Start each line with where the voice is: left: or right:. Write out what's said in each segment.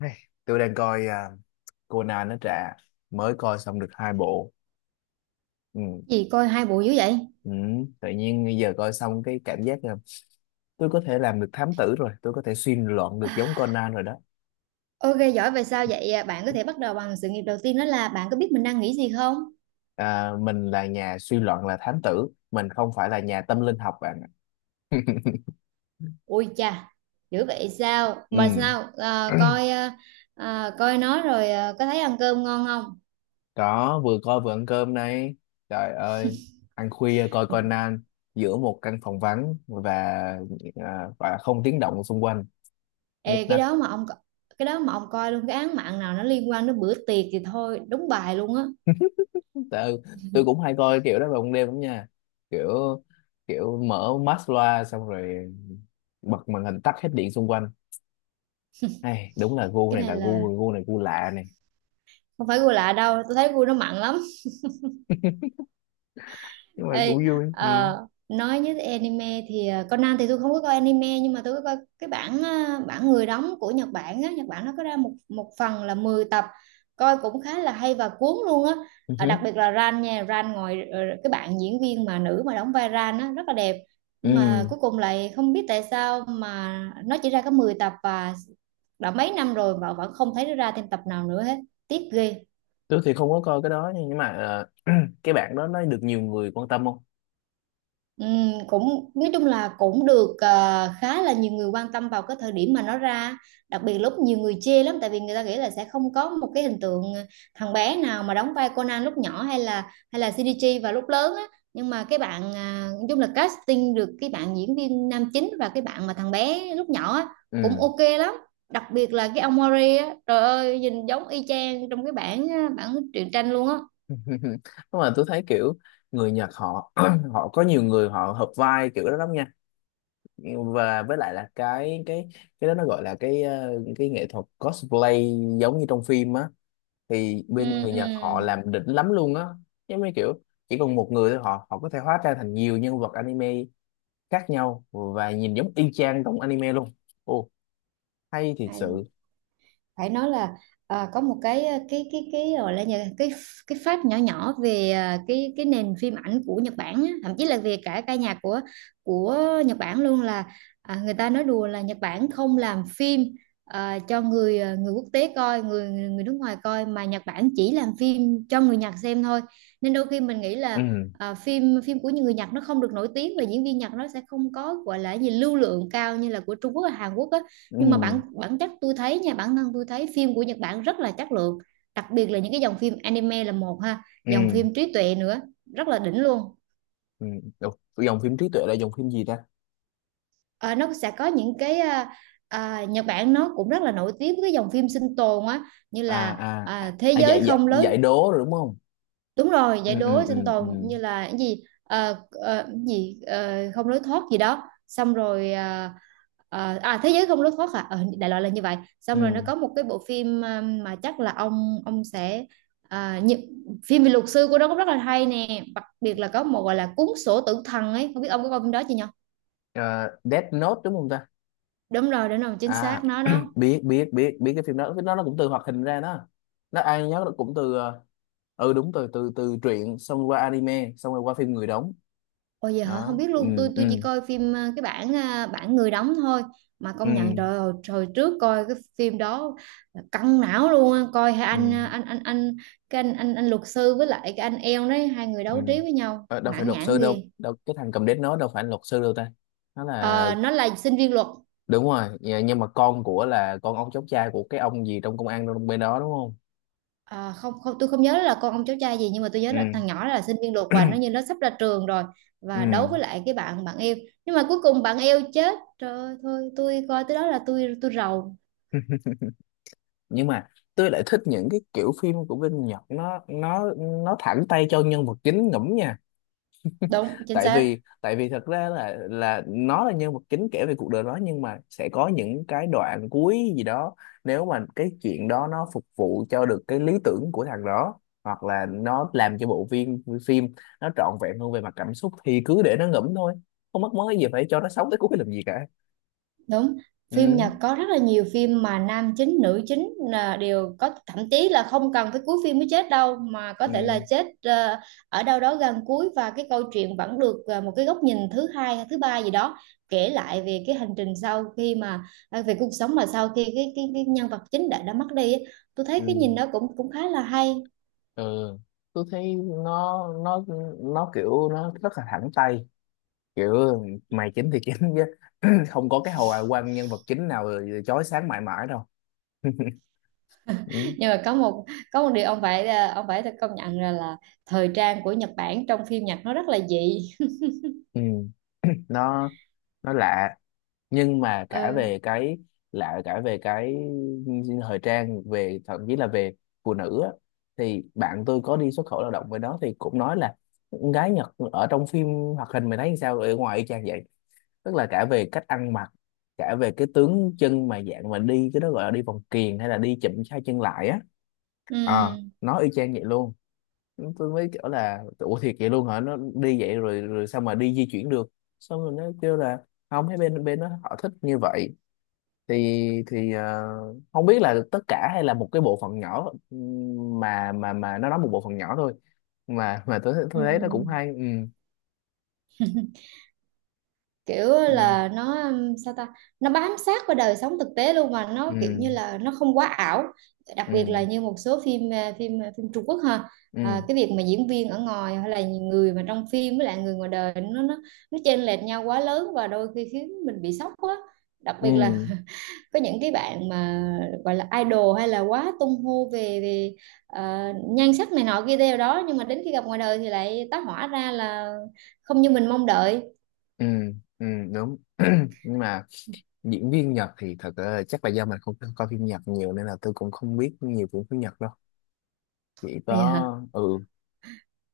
left: Hey, tôi đang coi Conan. Nó trả mới coi xong được hai bộ, ừ.
right: Gì coi hai bộ dữ vậy?
left: Ừ, tự nhiên bây giờ coi xong cái cảm giác là tôi có thể làm được thám tử rồi, tôi có thể suy luận được giống Conan rồi đó.
right: Ok giỏi vậy sao vậy? À? Bạn có thể bắt đầu bằng sự nghiệp đầu tiên đó là bạn có biết mình đang nghĩ gì không?
left: Mình là nhà suy luận, là thám tử, mình không phải là nhà tâm linh học bạn ạ.
right: Ui chà, dữ vậy sao?
left: Ừ.
right: Mà sao à, coi à, coi nó rồi à, có thấy ăn cơm ngon không?
left: Có, vừa coi vừa ăn cơm này. Trời ơi, ăn khuya coi Conan giữa một căn phòng vắng và không tiếng động xung quanh, nhức
right: Ê,
left: nách.
right: cái đó mà ông coi luôn cái án mạng nào nó liên quan đến bữa tiệc thì thôi đúng bài luôn á.
left: Tại, tôi cũng hay coi kiểu đó vào ban đêm lắm nha. Kiểu, kiểu mở mắt loa xong rồi bật màn hình, tắt hết điện xung quanh. Hay, đúng là gu
right: Cái
left: này,
right: này
left: là
right: là
left: gu gu này gu lạ này.
right: không phải gu lạ đâu, tôi thấy gu nó mặn lắm.
left: Nhưng mà cũng
right: Ê,
left: vui, ừ.
right: ờ, nói như anime thì Conan thì tôi không có coi anime, nhưng mà tôi có coi cái bản bản người đóng của Nhật Bản á. Nhật Bản nó có ra một một phần là 10 tập. Coi cũng khá là hay và cuốn luôn á.
left: Ừ
right: Ờ,
left: hứ.
right: đặc biệt là Ran nha, Ran cái bạn diễn viên mà nữ mà đóng vai Ran á rất là đẹp. Nhưng mà
left: Ừ,
right: cuối cùng lại không biết tại sao mà nó chỉ ra có 10 tập và đã mấy năm rồi mà vẫn không thấy nó ra thêm tập nào nữa hết. Tiếc ghê.
left: tôi thì không có coi cái đó nha, nhưng mà cái bạn đó nó được nhiều người quan tâm không?
right: Cũng nói chung là cũng được, khá là nhiều người quan tâm vào cái thời điểm mà nó ra. Đặc biệt lúc nhiều người chê lắm, tại vì người ta nghĩ là sẽ không có một cái hình tượng thằng bé nào mà đóng vai Conan lúc nhỏ, hay là CDG vào lúc lớn á. Nhưng mà cái bạn à, nói chung là casting được cái bạn diễn viên nam chính và cái bạn mà thằng bé lúc nhỏ á, cũng
left: Ừ.
right: ok lắm. Đặc biệt là cái ông Mori á, trời ơi nhìn giống y chang trong cái bản bản truyện tranh luôn á.
left: Nhưng mà tôi thấy kiểu người Nhật họ họ có nhiều người họ hợp vai kiểu đó lắm nha. Và với lại là cái cái đó nó gọi là cái nghệ thuật cosplay, giống như trong phim á, thì
right: Ừ
left: bên người Nhật họ làm đỉnh lắm luôn á. Giống như kiểu chỉ còn một người thôi, họ họ có thể hóa ra thành nhiều nhân vật anime khác nhau, và nhìn giống y chang trong anime luôn. Ồ, hay thiệt
right: ừ
left: sự.
right: phải nói là à, có một cái gọi là nhà- cái fact nhỏ nhỏ về à, cái nền phim ảnh của Nhật Bản á, thậm chí là về cả ca nhạc của Nhật Bản luôn là à, người ta nói đùa là Nhật Bản không làm phim cho người người quốc tế coi, người người nước ngoài coi, mà Nhật Bản chỉ làm phim cho người Nhật xem thôi. Nên đôi khi mình nghĩ là
left: ừ
right: à, phim phim của những người Nhật nó không được nổi tiếng, và diễn viên Nhật nó sẽ không có gọi là gì lưu lượng cao như là của Trung Quốc và Hàn Quốc á.
left: ừ
right: Nhưng mà bản bản chất tôi thấy nha, bản thân tôi thấy phim của Nhật Bản rất là chất lượng. Đặc biệt là những cái dòng phim anime là một ha, dòng
left: ừ
right: phim trí tuệ nữa, rất là đỉnh luôn.
left: ừ Ủa, dòng phim trí tuệ là dòng phim gì ta?
right: Ờ, nó sẽ có những cái Nhật Bản nó cũng rất là nổi tiếng với cái dòng phim sinh tồn á, như
left: À
right: là
left: à,
right: thế
left: à
right: giới
left: giải giải
right: không lối.
left: giải đố rồi đúng không.
right: Đúng rồi,
left: ừ
right: giải
left: ừ
right: đố sinh
left: ừ ừ
right: tồn, như là cái gì cái gì không lối thoát gì đó, xong rồi à, thế giới không lối thoát à. Ờ, đại loại là như vậy, xong rồi nó
left: ừ
right: có một cái bộ phim mà chắc là ông sẽ à, như, phim về luật sư của nó cũng rất là hay nè. Đặc biệt là có một gọi là cuốn sổ tử thần ấy, không biết ông có coi phim đó chưa nhỉ?
left: Ờ, Death Note đúng không ta?
right: Đúng rồi, đúng rồi, chính
left: À,
right: xác nó đó.
left: biết biết biết biết cái phim đó. Cái đó nó cũng từ hoạt hình ra đó. Nó ai nhớ nó cũng từ ừ, đúng, từ từ từ truyện xong qua anime xong rồi qua phim người đóng.
right: Ôi giờ hả, không
left: Đó,
right: biết
left: ừ.
right: luôn. tôi
left: ừ
right: tôi chỉ coi phim bản người đóng thôi. Mà
left: ừ
right: công nhận trời ơi, hồi trước coi cái phim đó là căng não luôn á. Coi hai anh
left: ừ
right: cái anh luật sư với lại cái anh eo đấy, hai người
left: ừ
right: đấu trí với nhau
left: Ờ, đâu phải
right: mãn
left: luật
right: nhãn
left: sư
right: ghê.
left: đâu, đâu, cái thằng cầm đét nó đâu phải là luật sư đâu ta. Nó là,
right: Ờ, nó là sinh viên luật.
left: đúng rồi, dạ, nhưng mà con của là con ông cháu trai của cái ông gì trong công an trong bên đó đúng không.
right: Ờ, không, không, tôi không nhớ là con ông cháu trai gì, nhưng mà tôi nhớ
left: Ừ.
right: là thằng nhỏ là sinh viên luật và nó như nó sắp ra trường rồi.
left: Ừ.
right: Và đấu với lại cái bạn bạn eo. Nhưng mà cuối cùng bạn eo chết, trời ơi, thôi tôi coi tới đó là tôi rầu.
left: Nhưng mà tôi lại thích những cái kiểu phim của Vinh Nhật. Nó thẳng tay cho nhân vật chính ngẫm nha.
right: Đúng chính
left: tại
right: xác
left: vì tại vì thật ra là, nó là nhân vật chính kể về cuộc đời nó, nhưng mà sẽ có những cái đoạn cuối gì đó, nếu mà cái chuyện đó nó phục vụ cho được cái lý tưởng của thằng đó, hoặc là nó làm cho bộ phim phim nó trọn vẹn hơn về mặt cảm xúc, thì cứ để nó ngẫm thôi, không mất mớ gì phải cho nó sống tới cuối làm gì cả.
right: đúng. Phim
left: ừ
right: Nhật có rất là nhiều phim mà nam chính nữ chính là đều có, thậm chí là không cần phải cuối phim mới chết đâu, mà có thể là
left: ừ
right: chết ở đâu đó gần cuối, và cái câu chuyện vẫn được một cái góc nhìn thứ hai hay thứ ba gì đó kể lại về cái hành trình sau khi mà à, về cuộc sống mà sau khi cái nhân vật chính đã mất đi ấy. Tôi thấy
left: ừ
right: cái nhìn đó cũng cũng khá là hay.
left: ừ Tôi thấy nó kiểu nó rất là thẳng tay. Kiểu mày chính thì chính chứ. Không có cái hồi quan nhân vật chính nào chói sáng mãi mãi đâu. Ừ.
right: Nhưng mà có một điều ông phải ông phải công nhận là, thời trang của Nhật Bản trong phim Nhật nó rất là dị.
left: Ừ, nó nó lạ. Nhưng mà cả
right: Ừ.
left: về cái lạ, cả về cái thời trang, về thậm chí là về phụ nữ á, thì bạn tôi có đi xuất khẩu lao động với nó thì cũng nói là con gái Nhật ở trong phim hoạt hình mày thấy sao ở ngoài y chang vậy. Tức là cả về cách ăn mặc, cả về cái tướng chân mà dạng mà đi, cái đó gọi là đi vòng kiềng hay là đi chụm hai chân lại á.
right: Ừ.
left: Ờ, nó y chang vậy luôn. Tôi mới kiểu là ủa thiệt vậy luôn hả, nó đi vậy rồi rồi sao mà đi di chuyển được. Xong rồi nó kêu là không, thấy bên bên nó họ thích như vậy. Thì thì ờ, không biết là tất cả hay là một cái bộ phận nhỏ, mà mà nó nói một bộ phận nhỏ thôi. Mà tôi
right: Ừ.
left: tôi thấy nó cũng hay, ừ.
right: Kiểu
left: ừ
right: là nó sao ta, nó bám sát vào đời sống thực tế luôn mà nó kiểu
left: ừ
right: như là nó không quá ảo. Đặc biệt
left: ừ
right: là như một số phim phim Trung Quốc ha. À,
left: ừ
right: cái việc mà diễn viên ở ngoài hay là người mà trong phim với lại người ngoài đời nó chênh lệch nhau quá lớn, và đôi khi khiến mình bị sốc quá. Đặc
left: ừ
right: biệt là có những cái bạn mà gọi là idol hay là quá tung hô về về ờ, nhan sắc này nọ kia theo đó, nhưng mà đến khi gặp ngoài đời thì lại tá hỏa ra là không như mình mong đợi.
left: ừ Ừ, đúng. Nhưng mà diễn viên Nhật thì thật, chắc là do mình không coi phim Nhật nhiều nên là tôi cũng không biết nhiều phim phim Nhật đâu. Chỉ có
right: Vậy.
left: ừ,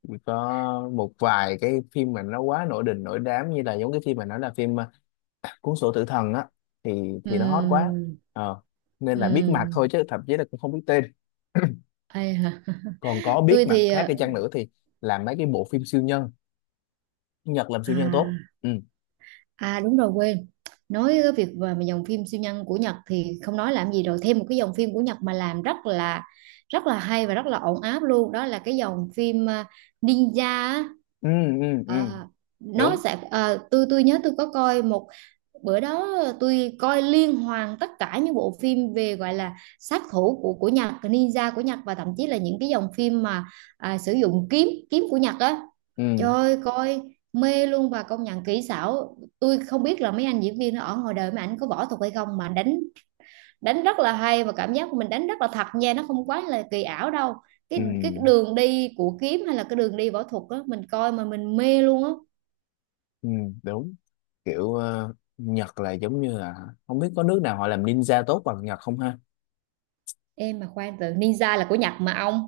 left: chỉ có một vài cái phim mà nó quá nổi đình nổi đám, như là giống cái phim mà nói là cuốn sổ tử thần á, thì nó hot quá.
right: Ừm,
left: ờ Nên là biết mặt thôi,
right: ừm,
left: chứ thậm chí là cũng không biết tên.
right: ai hả?
left: Còn có biết
right: Tôi
left: mặt
right: thì
left: khác đi chăng nữa thì làm mấy cái bộ phim siêu nhân. Nhật làm siêu nhân tốt.
right: à
left: Ừ.
right: đúng rồi quên. Nói cái việc về mà dòng phim siêu nhân của Nhật thì không nói làm gì rồi, thêm một cái dòng phim của Nhật mà làm rất là hay và rất là ổn áp luôn, đó là cái dòng phim Ninja á.
left: ừ ừ.
right: Ờ, nó
left: Đúng.
right: sẽ ờ, tôi nhớ tôi có coi một bữa đó tôi coi liên hoàn tất cả những bộ phim về gọi là sát thủ của Nhật, ninja của Nhật, và thậm chí là những cái dòng phim mà sử dụng kiếm kiếm của Nhật á. Trời
left: ừ
right: ơi, coi mê luôn, và công nhận kỹ xảo, tôi không biết là mấy anh diễn viên ở ngoài đời mà ảnh có võ thuật hay không mà đánh đánh rất là hay, và cảm giác của mình đánh rất là thật nha, nó không quá là kỳ ảo đâu. cái
left: ừ
right: cái đường đi của kiếm hay là cái đường đi võ thuật á, mình coi mà mình mê luôn á.
left: ừ Đúng. Kiểu Nhật là giống như là không biết có nước nào họ làm ninja tốt bằng Nhật không ha.
right: Em mà khoan, từ ninja là của Nhật mà ông.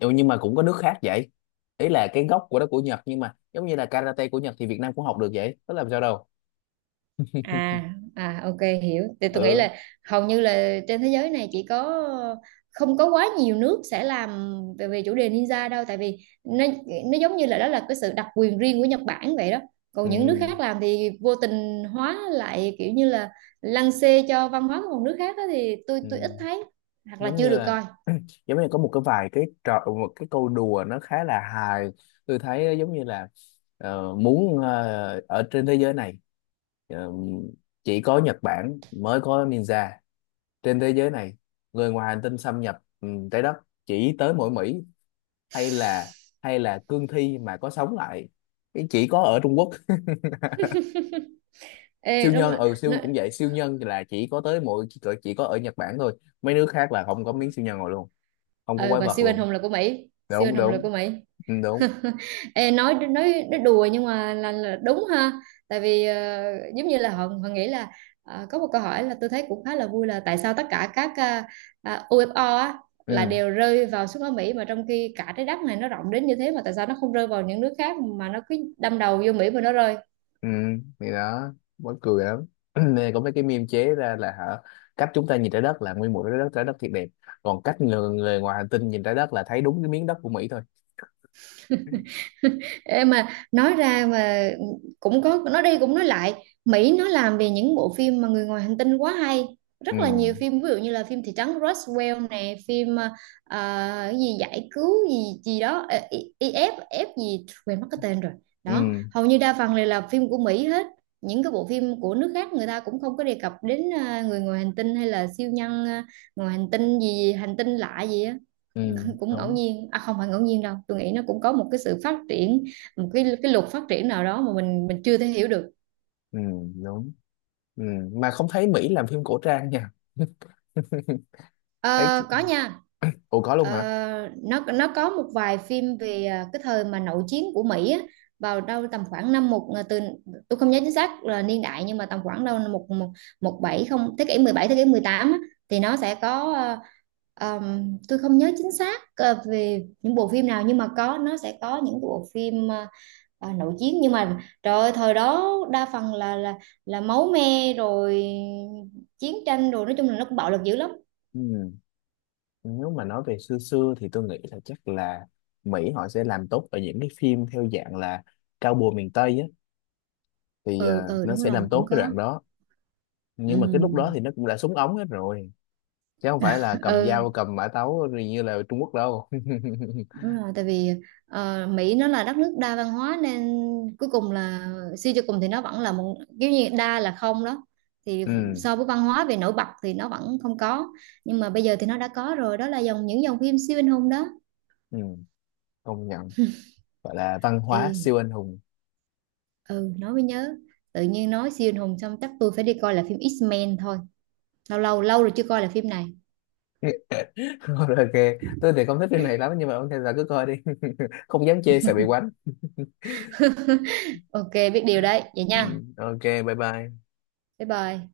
left: Ừ, nhưng mà cũng có nước khác vậy. Ý là cái gốc của đó của Nhật, nhưng mà giống như là karate của Nhật thì Việt Nam cũng học được vậy, có làm sao đâu.
right: À, ok hiểu. Thì tôi nghĩ
left: Ừ.
right: là hầu như là trên thế giới này chỉ có, không có quá nhiều nước sẽ làm về chủ đề ninja đâu. Tại vì nó nó giống như là đó là cái sự đặc quyền riêng của Nhật Bản vậy đó. Còn những nước
left: ừ
right: khác làm thì vô tình hóa lại kiểu như là lăng xê cho văn hóa của một nước khác đó, thì tôi ít
left: ừ.
right: thấy, hoặc là
left: Giống
right: chưa
left: như
right: được
left: là,
right: coi.
left: giống như có một cái vài cái trò, một cái câu đùa nó khá là hài. Tôi thấy nó giống như là ở trên thế giới này, ờ, chỉ có Nhật Bản mới có ninja. Trên thế giới này người ngoài hành tinh xâm nhập trái đất chỉ tới mỗi Mỹ. Hay là, hay là cương thi mà có sống lại cái chỉ có ở Trung Quốc.
right: Ê
left: Siêu
right: đúng
left: nhân,
right: rồi.
left: ừ,
right: Nó,
left: siêu cũng vậy, siêu nhân là chỉ có tới mỗi chỉ có ở Nhật Bản thôi. Mấy nước khác là không có miếng siêu nhân rồi luôn, không có
right: ờ,
left: quái
right: và
left: vật
right: siêu anh
left: luôn.
right: hùng là của Mỹ, siêu anh
left: Đúng,
right: hùng là
left: đúng.
right: của Mỹ.
left: Ừ, đúng.
right: Ê, nói đùa nhưng mà là đúng ha. Tại vì giống như là họ họ nghĩ là có một câu hỏi là tôi thấy cũng khá là vui là tại sao tất cả các UFO á là
left: Ừ.
right: đều rơi vào xuống ở Mỹ, mà trong khi cả trái đất này nó rộng đến như thế mà tại sao nó không rơi vào những nước khác mà nó cứ đâm đầu vô Mỹ mà nó rơi.
left: ừ thì đó, mắc cười lắm. Nên có mấy cái meme chế ra là hả, cách chúng ta nhìn trái đất là nguyên một trái đất, trái đất thiệt đẹp, còn cách người, người ngoài hành tinh nhìn trái đất là thấy đúng cái miếng đất của Mỹ thôi.
right: Ê mà nói ra mà cũng có nói đi cũng nói lại, Mỹ nó làm về những bộ phim mà người ngoài hành tinh quá hay,
left: ừ
right: rất là nhiều phim, ví dụ như là phim thị trấn Roswell nè, phim cái gì giải cứu gì gì đó IF F gì quên mất cái tên rồi. Đó,
left: ừ
right: hầu như đa phần đều là phim của Mỹ hết. Những cái bộ phim của nước khác người ta cũng không có đề cập đến người ngoài hành tinh hay là siêu nhân, ngoài hành tinh gì, hành tinh lạ gì á.
left: ừ
right: Cũng ngẫu
left: Đúng.
right: nhiên à, không phải ngẫu nhiên đâu, tôi nghĩ nó cũng có một cái sự phát triển, một cái luật phát triển nào đó mà mình chưa thể hiểu được.
left: Ừ, đúng. Ừ, mà không thấy Mỹ làm phim cổ trang nha. Thấy,
right: Ờ, có nha.
left: ủa có luôn
right: Ờ,
left: hả?
right: nó có một vài phim về cái thời mà nội chiến của Mỹ á, vào đâu tầm khoảng năm một à, từ tôi không nhớ chính xác là niên đại, nhưng mà tầm khoảng đâu năm một một một bảy không, thế kỷ 17, thế kỷ 18 á. Thì nó sẽ có tôi không nhớ chính xác về những bộ phim nào, nhưng mà có, nó sẽ có những bộ phim à nổi tiếng, nhưng mà trời ơi, thời đó đa phần là máu me rồi, chiến tranh rồi, nói chung là nó cũng bạo lực dữ lắm.
left: Ừ. Nếu mà nói về xưa xưa thì tôi nghĩ là chắc là Mỹ họ sẽ làm tốt ở những cái phim theo dạng là cao bùa miền Tây á, thì
right: Ừ. Ừ
left: nó
right: đúng
left: sẽ
right: rồi
left: làm
right: cũng
left: tốt cái
right: có.
left: đoạn đó. Nhưng mà cái lúc đó
right: Ừ.
left: thì nó cũng đã súng ống hết rồi, chứ không phải là cầm
right: Ừ
left: dao cầm mã tấu rồi như là Trung Quốc đâu.
right: đúng rồi. Tại vì Mỹ nó là đất nước đa văn hóa, nên cuối cùng là, suy cho cùng thì nó vẫn là một kiểu như đa là không đó, thì
left: Ừ.
right: so với văn hóa về nổi bật thì nó vẫn không có. Nhưng mà bây giờ thì nó đã có rồi, đó là dòng những dòng phim siêu anh hùng đó.
left: Ừ, công nhận. Gọi là văn
right: Ừ.
left: hóa siêu anh hùng.
right: Ừ nói mới nhớ, tự nhiên nói siêu anh hùng xong chắc tôi phải đi coi lại phim X-Men thôi, lâu lâu lâu rồi chưa coi lại phim này.
left: Ok. Tôi thì không thích phim này lắm, nhưng mà ok là cứ coi đi. Không dám chê, sợ bị quánh.
right: Ok biết điều đấy vậy
left: Ừ,
right: nha.
left: ok, bye bye.
right: Bye bye.